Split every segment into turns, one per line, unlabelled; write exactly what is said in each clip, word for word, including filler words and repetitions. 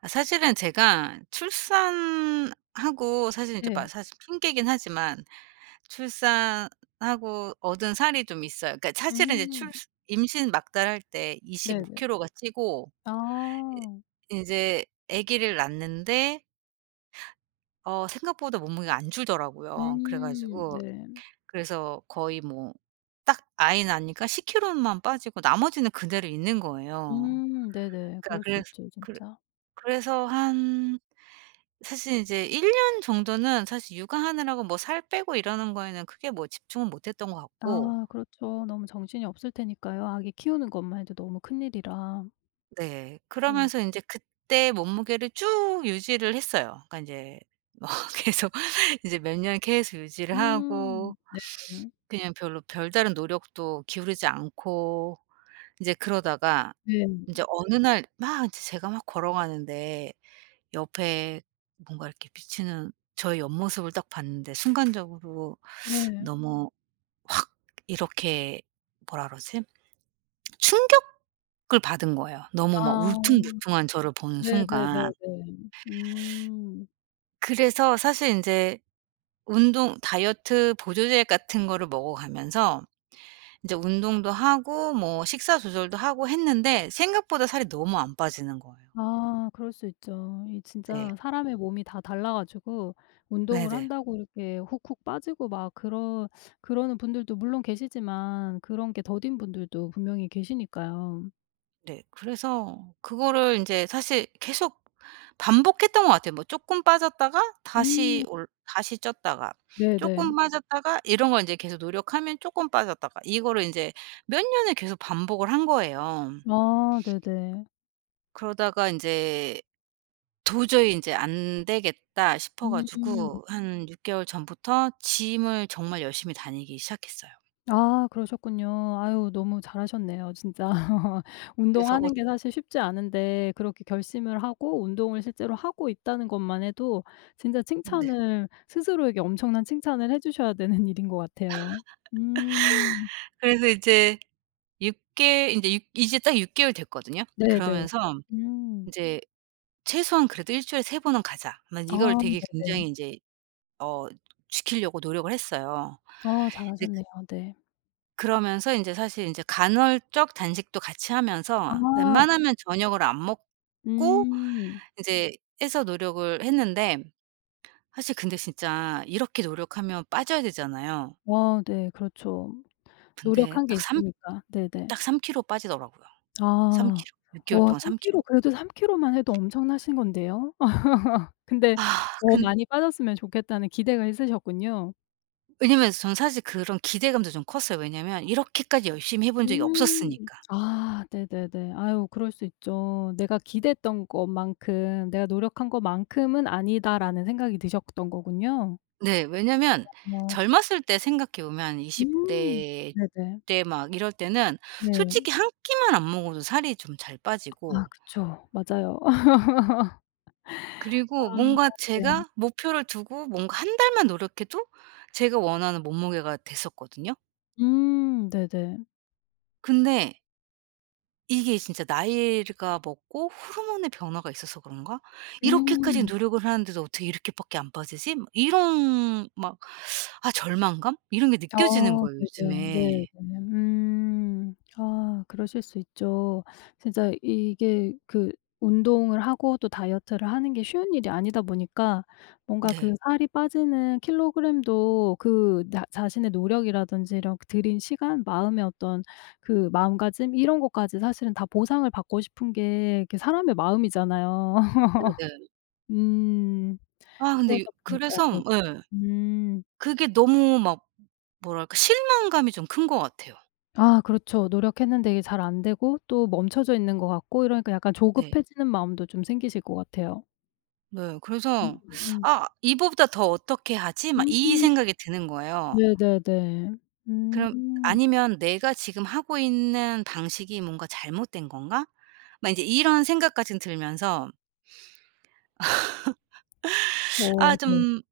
아 사실은 제가 출산하고 사실 이제 막
네.
사실 핑계긴 하지만 출산하고 얻은 살이 좀 있어요. 그러니까 사실은 이제 출
음.
임신 막달할 때 이십오
네네.
킬로가 찌고
아.
이제 아기를 낳는데 어 생각보다 몸무게가 안 줄더라고요. 그래
음.
가지고
네.
그래서 거의 뭐 딱 아이 낳으니까 십 킬로만 빠지고 나머지는 그대로 있는 거예요.
음. 네네.
그러니까
그럴 수
그래서
있죠
그
진짜.
그래서 한 사실 이제일 년 정도는 사실 육아하느라고 뭐 살 빼고 이러는 거에는 크게 뭐 집중은 못 했던 것 같고
아 그렇죠. 너무 정신이 없을 테니까요. 아기 키우는 것만 해도 너무 큰일이라.
네.
네.
그러면서 인제 그때 몸무게를 쭉 유지를 했어요. 그러니까 인제 뭐 계속 이제 몇 년 계속 유지를 하고
음. 네.
그냥 별로 별다른 노력도 기울이지 않고 인제 그러다가
네.
인제 어느 날막제 제가 막 걸어가는데 옆에 뭔가 이렇게 비치는 저의 옆모습을 딱 봤는데 순간적으로
네.
너무 이렇게 뭐라 그러지? 충격을 받은 거예요. 너무 막
아.
울퉁불퉁한 저를 보는 순간.
네네네네. 음.
그래서 사실 인제 운동 다이어트 보조제 같은 거를 먹어가면서 인제 운동도 하고 뭐 식사 조절도 하고 했는데 생각보다 살이 너무 안 빠지는 거예요.
아 그럴 수 있죠. 이
네.
진짜 사람의 몸이 다 달라 가지고 운동을
네네.
한다고 이렇게 훅훅 빠지고 막 그런 그러는 분들도 물론 계시지만 그런 게 더딘 분들도 분명히 계시니까요.
네. 그래서 그거를 인제 사실 계속 반복했던 것 같아요. 뭐 쪼끔 빠졌다가 다시
음
올 다시 쪘다가 쪼끔
네네.
빠졌다가 이런 걸 인제 계속 노력하면 쪼끔 빠졌다가 이거를 인제 몇 년을 계속 반복을 한 거예요.
아 네네.
그러다가 인제 도저히 인제 '안 되겠다.' 싶어
음.
가지고 한 육 개월 전부터 gym을 정말 열심히 다니기 시작했어요.
아 그러셨군요. 아유 너무 잘하셨네요 진짜.
그래서 어
운동하는 게 사실 쉽지 않은데 그렇게 결심을 하고 운동을 실제로 하고 있다는 것만 해도 진짜
네.
칭찬을 스스로에게 엄청난 칭찬을 해 주셔야 되는 일인 것 같아요. 음.
그래서 이제 6 개 인제 육 이제 딱 육 개월 됐거든요.
네네.
그러면서
음.
인제 '최소한 그래도 일 주일에 세 번은 가자.' 막
아
이걸 되게
네네.
굉장히 인제 어 지키려고 노력을 했어요.
아
이제 그,
잘하셨네요. 네.
그러면서 인제 사실 인제 간헐적 단식도 같이
아
하면서
네.
웬만하면 저녁을 안 먹고
음.
인제 해서 노력을 했는데 사실 근데 진짜 이렇게 노력하면 빠져야 되잖아요.
아 네. 그렇죠.
근데
노력한 게
딱 3
있으니까. 네네.
딱삼 킬로 빠지더라고요. 삼
아.
킬로. 육 개월
어
동안
삼
삼 킬로.
킬로 그래도 삼 킬로만 해도 엄청나신 건데요. 근데
아
더
근
많이 빠졌으면 좋겠다는 기대가 있으셨군요.
왜냐면 저는 사실 그런 기대감도 좀 컸어요. 왜냐면 이렇게까지 열심히 해본 적이
음.
없었으니까.
아 네네네. 아유 그럴 수 있죠. '내가 기대했던 것만큼 내가 노력한 것만큼은 아니다.'라는 생각이 드셨던 거군요.
네. 왜냐면
어.
젊었을 때 생각해 보면 한 20
음.
대
네네.
때 막 이럴 때는
네.
솔직히 한 끼만 안 먹어도 살이 좀 잘
아
빠지고
그쵸. 맞아요. 아
그리고 뭔가
네.
제가 목표를 두고 뭔가 한 달만 노력해도 제가 원하는 몸무게가 됐었거든요.
음 네네.
근데 이게 진짜 나이가 먹고 호르몬의 변화가 있어서 그런가? '이렇게까지
음.
노력을 하는데도 어떻게 이렇게 밖에 안 빠지지?' 막 이런 막 아 절망감? 이런 게 느껴지는
어
거예요
네네.
요즘에.
네네. 음. 아 그러실 수 있죠. 진짜 이게 그 운동을 하고 또 다이어트를 하는 게 쉬운 일이 아니다 보니까 뭔가
네.
그 살이 빠지는 킬로그램도 그 나 자신의 노력이라든지 이런 그 들인 시간, 마음의 어떤 그 마음가짐 이런 것까지 사실은 다 보상을 받고 싶은 게 이게 사람의 마음이잖아요.
네네.
음.
아 근데 요
그러다 보니까
그래서
네네.
음, 예.
음.
그게 너무 막 뭐랄까 실망감이 좀 큰 것 같아요.
아 그렇죠. 노력했는데 이게 잘 안 되고 또 멈춰져 있는 것 같고 이러니까 약간
네.
조급해지는 마음도 좀 생기실 것 같아요.
네. 그래서
음.
'아 이보다 더 어떻게 하지?' 막 이
음
생각이 드는 거예요.
네네네.
그럼
음.
아니면 '내가 지금 하고 있는 방식이 뭔가 잘못된 건가?' 막 인제 이런 생각까진 들면서 아
어 네.
좀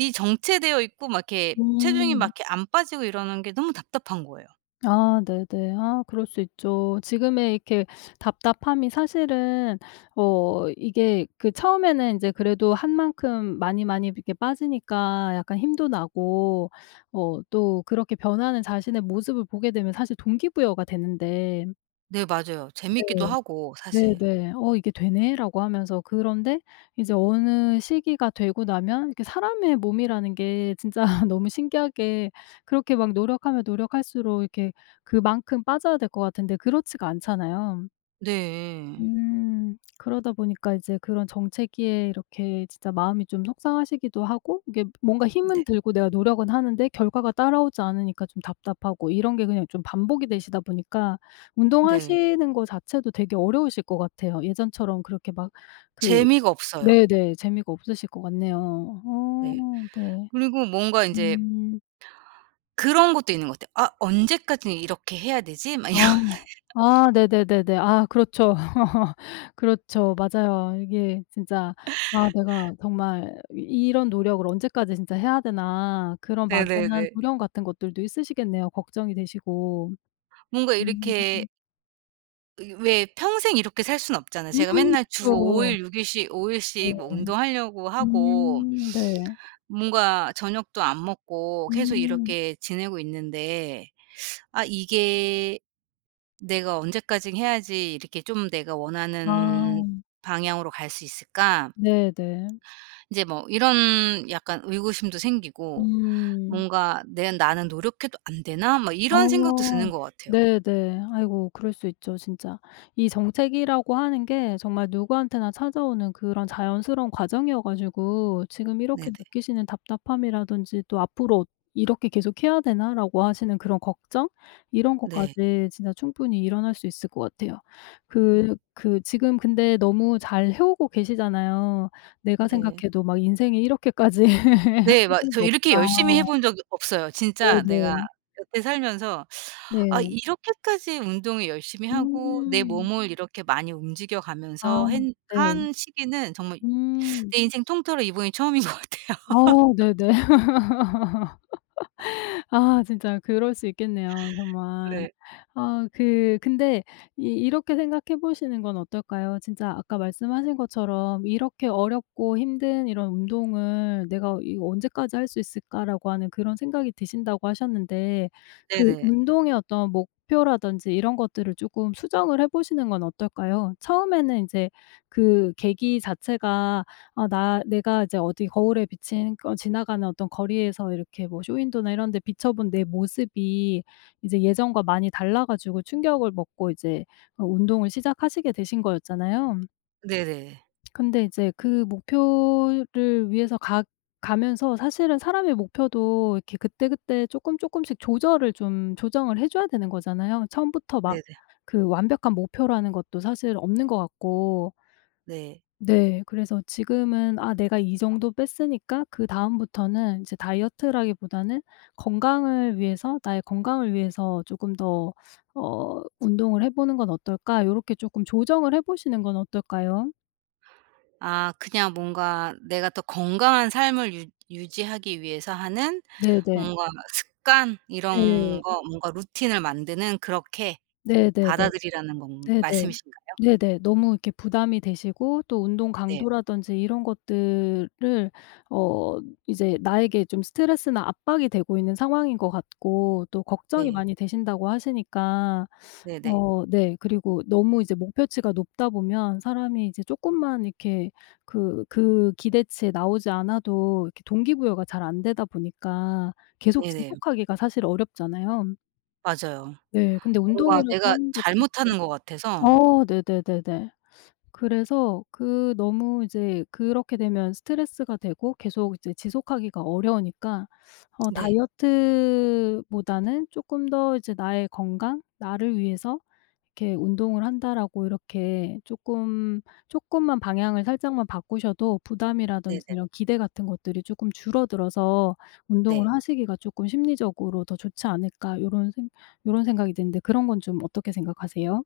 이 정체되어 있고 막 이렇게 체중이 막
음.
이렇게 안 빠지고 이러는 게 너무 답답한 거예요.
아 네네. 아 그럴 수 있죠. 지금의 이렇게 답답함이 사실은 어 이게 그 처음에는 인제 그래도 한 만큼 많이, 많이 이렇게 빠지니까 약간 힘도 나고 어 또 그렇게 변하는 자신의 모습을 보게 되면 사실 동기부여가 되는데
네 맞아요. 재밌기도
네.
하고 사실.
네네. '어 이게 되네.'라고 하면서 그런데 이제 어느 시기가 되고 나면 이게 사람의 몸이라는 게 진짜 너무 신기하게 그렇게 막 노력하면 노력할수록 이렇게 그만큼 빠져야 될 것 같은데 그렇지가 않잖아요.
네.
음. 그러다 보니까 이제 그런 정체기에 이렇게 진짜 마음이 좀 속상하시기도 하고 이게 뭔가
네.
힘은 들고 내가 노력은 하는데 결과가 따라오지 않으니까 좀 답답하고 이런 게 그냥 좀 반복이 되시다 보니까
네.
운동하시는 거 자체도 되게 어려우실 것 같아요. 예전처럼 그렇게 막 그
재미가 없어요.
네네. 재미가 없으실 것 같네요.
네.
어 네.
그리고 뭔가 인제
음.
그런 것도 있는 것 같아요. '아 언제까지 이렇게 해야 되지?' 막
아.
이런
아 네네네네. 아 그렇죠. 그렇죠. 맞아요. 이게 진짜 '아 내가 정말 이 이런 노력을 언제까지 진짜 해야 되나.' 그런 막연한
네네네.
두려움 같은 것들도 있으시겠네요. 걱정이 되시고.
뭔가
음.
이렇게 이 왜 평생 이렇게 살 수는 없잖아요. 제가
음
맨날 주 5
그쵸.
일 6 일씩 오 일씩 뭐
네.
운동하려고 하고
음 네.
뭔가 저녁도 안 먹고 계속
음.
이렇게 지내고 있는데 '아 이게 내가 언제까지 해야지 이렇게 좀 내가 원하는
아
방향으로 갈 수 있을까?'
네네.
이제 뭐 이런 약간 의구심도 생기고
음.
뭔가 '내 나는 노력해도 안 되나?' 막 이런 생각도
어.
드는 것 같아요.
네네. 아이고 그럴 수 있죠 진짜. 이 정책이라고 하는 게 정말 누구한테나 찾아오는 그런 자연스러운 과정이어 가지고 지금 이렇게
네네.
느끼시는 답답함이라든지 또 '앞으로 이렇게 계속해야 되나?'라고 하시는 그런 걱정? 이런
네.
것까지 진짜 충분히 일어날 수 있을 것 같아요. 그
네.
그 지금 근데 너무 잘 해오고 계시잖아요. 내가
네.
생각해도 막 '인생에 이렇게까지
네.
한
막
적이
저 이렇게 열심히 해
없다.'
본 적이 없어요. 진짜 내가
네네.
여태 살면서 '아
네.
이렇게까지 운동을 열심히 하고 내
음.
몸을 이렇게 많이 움직여
아
가면서 했
네.
한 시기는 정말
음.
내 인생 통틀어 이번이 처음인 것
아
같아요.'
네네. 아 진짜 그럴 수 있겠네요 정말.
네.
아 그 근데 이 이렇게 생각해 보시는 건 어떨까요? 진짜 아까 말씀하신 것처럼 '이렇게 어렵고 힘든 이런 운동을 내가 이거 언제까지 할 수 있을까?'라고 하는 그런 생각이 드신다고 하셨는데 그
네네.
운동의 어떤 목표라든지 이런 것들을 쪼끔 수정을 해 보시는 건 어떨까요? 처음에는 인제 그 계기 자체가 아 나 내가 이제 어디 거울에 비친 거 지나가는 어떤 거리에서 이렇게 뭐 쇼윈도나 이런 데 비춰 본 내 모습이 이제 예전과 많이 달라 가지고 충격을 먹고 이제 어 운동을 시작하시게 되신 거였잖아요.
네네.
근데 이제 그 목표를 위해서 가 가면서 사실은 사람의 목표도 이렇게 그때그때 조금조금씩 조절을 좀 조정을 해 줘야 되는 거잖아요. 처음부터 막
네네.
그 완벽한 목표라는 것도 사실 없는 것 같고
네.
네. 그래서 지금은 '아 내가 이 정도 뺐으니까 그다음부터는 이제 다이어트라기보다는 건강을 위해서 나의 건강을 위해서 조금 더 어 운동을 해 보는 건 어떨까?' 요렇게 조금 조정을 해 보시는 건 어떨까요?
아 그냥 뭔가 내가 더 건강한 삶을 유 유지하기 위해서 하는
네네.
뭔가 습관
네.
이런 거 뭔가 루틴을 만드는 그렇게
네네네.
받아들이라는 건
네네.
말씀이신가요?
네네. 너무 이렇게 부담이 되시고 또 운동
네.
강도라든지 이런 것들을 어 이제 나에게 좀 스트레스나 압박이 되고 있는 상황인 것 같고 또 걱정이
네.
많이 되신다고 하시니까
네네.
어 네 그리고 너무 이제 목표치가 높다 보면 사람이 이제 쪼끔만 이렇게 그 그 기대치에 나오지 않아도 이렇게 동기부여가 잘 안 되다 보니까 계속
네네.
지속하기가 사실 어렵잖아요.
맞아요.
네. 근데
뭔가
운동이라고
내가
하는 것도 이제
잘못하는 것 같아서.
어 네네네네. 그래서 그 너무 이제 그렇게 되면 스트레스가 되고 계속 이제 지속하기가 어려우니까 어 네.
네.
다이어트보다는 쪼끔 더 이제 '나의 건강, 나를 위해서 이렇게 운동을 한다.'라고 이렇게 쪼끔 쪼끔만 방향을 살짝만 바꾸셔도
네네.
부담이라든지
네.
이런 기대 같은 것들이 쪼끔 줄어들어서 운동을
네.
하시기가 쪼끔 심리적으로 더 좋지 않을까 요런 생 요런 생각이 드는데 그런 건 좀 어떻게 생각하세요?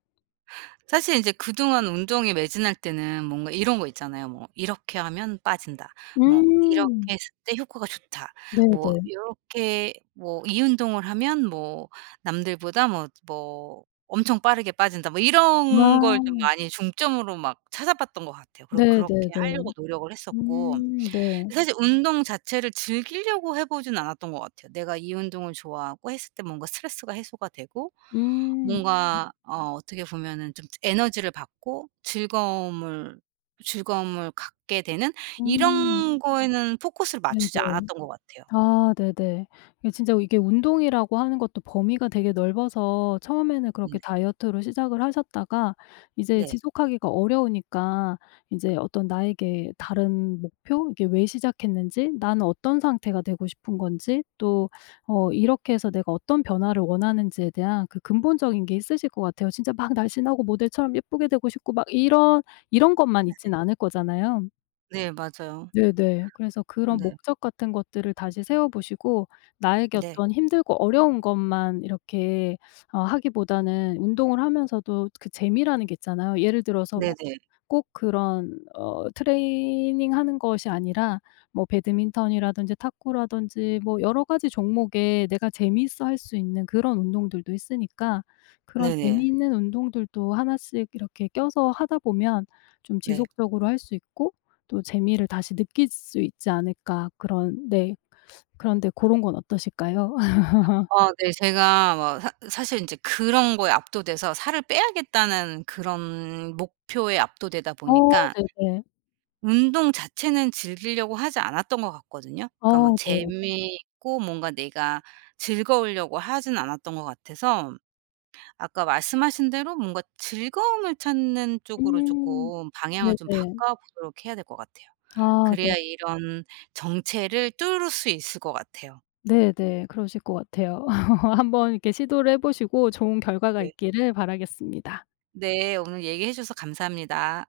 사실 이제 그동안 운동에 매진할 때는 뭔가 이런 거 있잖아요. 뭐 '이렇게 하면 빠진다.' 뭐 '이렇게
음.
했을 때 효과가 좋다.' 뭐
네네.
요렇게 뭐 '이 운동을 하면 뭐 남들보다 뭐 뭐 엄청 빠르게 빠진다.' 뭐 이런 걸 좀
아
많이 중점으로 막 찾아봤던 것 같아요. 그리고 그렇게 하려고
네네네.
노력을 했었고
음 네.
사실 운동 자체를 즐기려고 해 보진 않았던 것 같아요. 내가 이 운동을 좋아하고 했을 때 뭔가 스트레스가 해소가 되고
음.
뭔가 어 어떻게 보면은 좀 에너지를 받고 즐거움을 즐거움을 갖게 되는
음.
이런 음. 거에는 포커스를 맞추지
네네.
않았던 것 같아요.
아 네네. 이게 진짜 이게 운동이라고 하는 것도 범위가 되게 넓어서 처음에는
음
그렇게 다이어트로 시작을 하셨다가 이제
네.
지속하기가 어려우니까 이제 어떤 나에게 다른 목표 이게 왜 시작했는지 나는 어떤 상태가 되고 싶은 건지 또 어 이렇게 해서 내가 어떤 변화를 원하는지에 대한 그 근본적인 게 있으실 것 같아요. 진짜 막 날씬하고 모델처럼 예쁘게 되고 싶고 막 이런 이런 것만 있진 않을 거잖아요.
네 맞아요.
네네. 그래서 그런
네.
목적 같은 것들을 다시 세워 보시고 나에게
네.
어떤 힘들고 어려운 것만 이렇게 어 하기보다는 운동을 하면서도 그 재미라는 게 있잖아요. 예를 들어서 뭐
네네.
꼭 그런 어 트레이닝하는 것이 아니라 뭐 배드민턴이라든지 탁구라든지 뭐 여러 가지 종목에 내가 재미있어 할 수 있는 그런 운동들도 있으니까 그런
네네.
재미있는 운동들도 하나씩 이렇게 껴서 하다 보면 좀
네.
지속적으로 할 수 있고 또 재미를 다시 느낄 수 있지 않을까 그런 네. 그런데 고런 건 어떠실까요?
아 네 제가 뭐 사 사실 이제 그런 거에 압도돼서 살을 빼야겠다는 그런 목표에 압도되다
어
보니까
네네.
운동 자체는 즐기려고 하지 않았던 것 같거든요. 그러니까 막 음.
어 네.
재미있고 뭔가 내가 즐거우려고 하진 않았던 것 같아서 아까 말씀하신 대로 뭔가 즐거움을 찾는 쪽으로
음.
조금 방향을 좀
네네.
바꿔보도록 해야 될 것 같아요.
아 네.
그래야 이런 정체를 뚫을 수 있을 것 같아요.
네네. 그러실 것 같아요. 한번 이렇게 시도를 해 보시고 좋은 결과가
네.
있기를 바라겠습니다.
네. 오늘 얘기해 주셔서 감사합니다.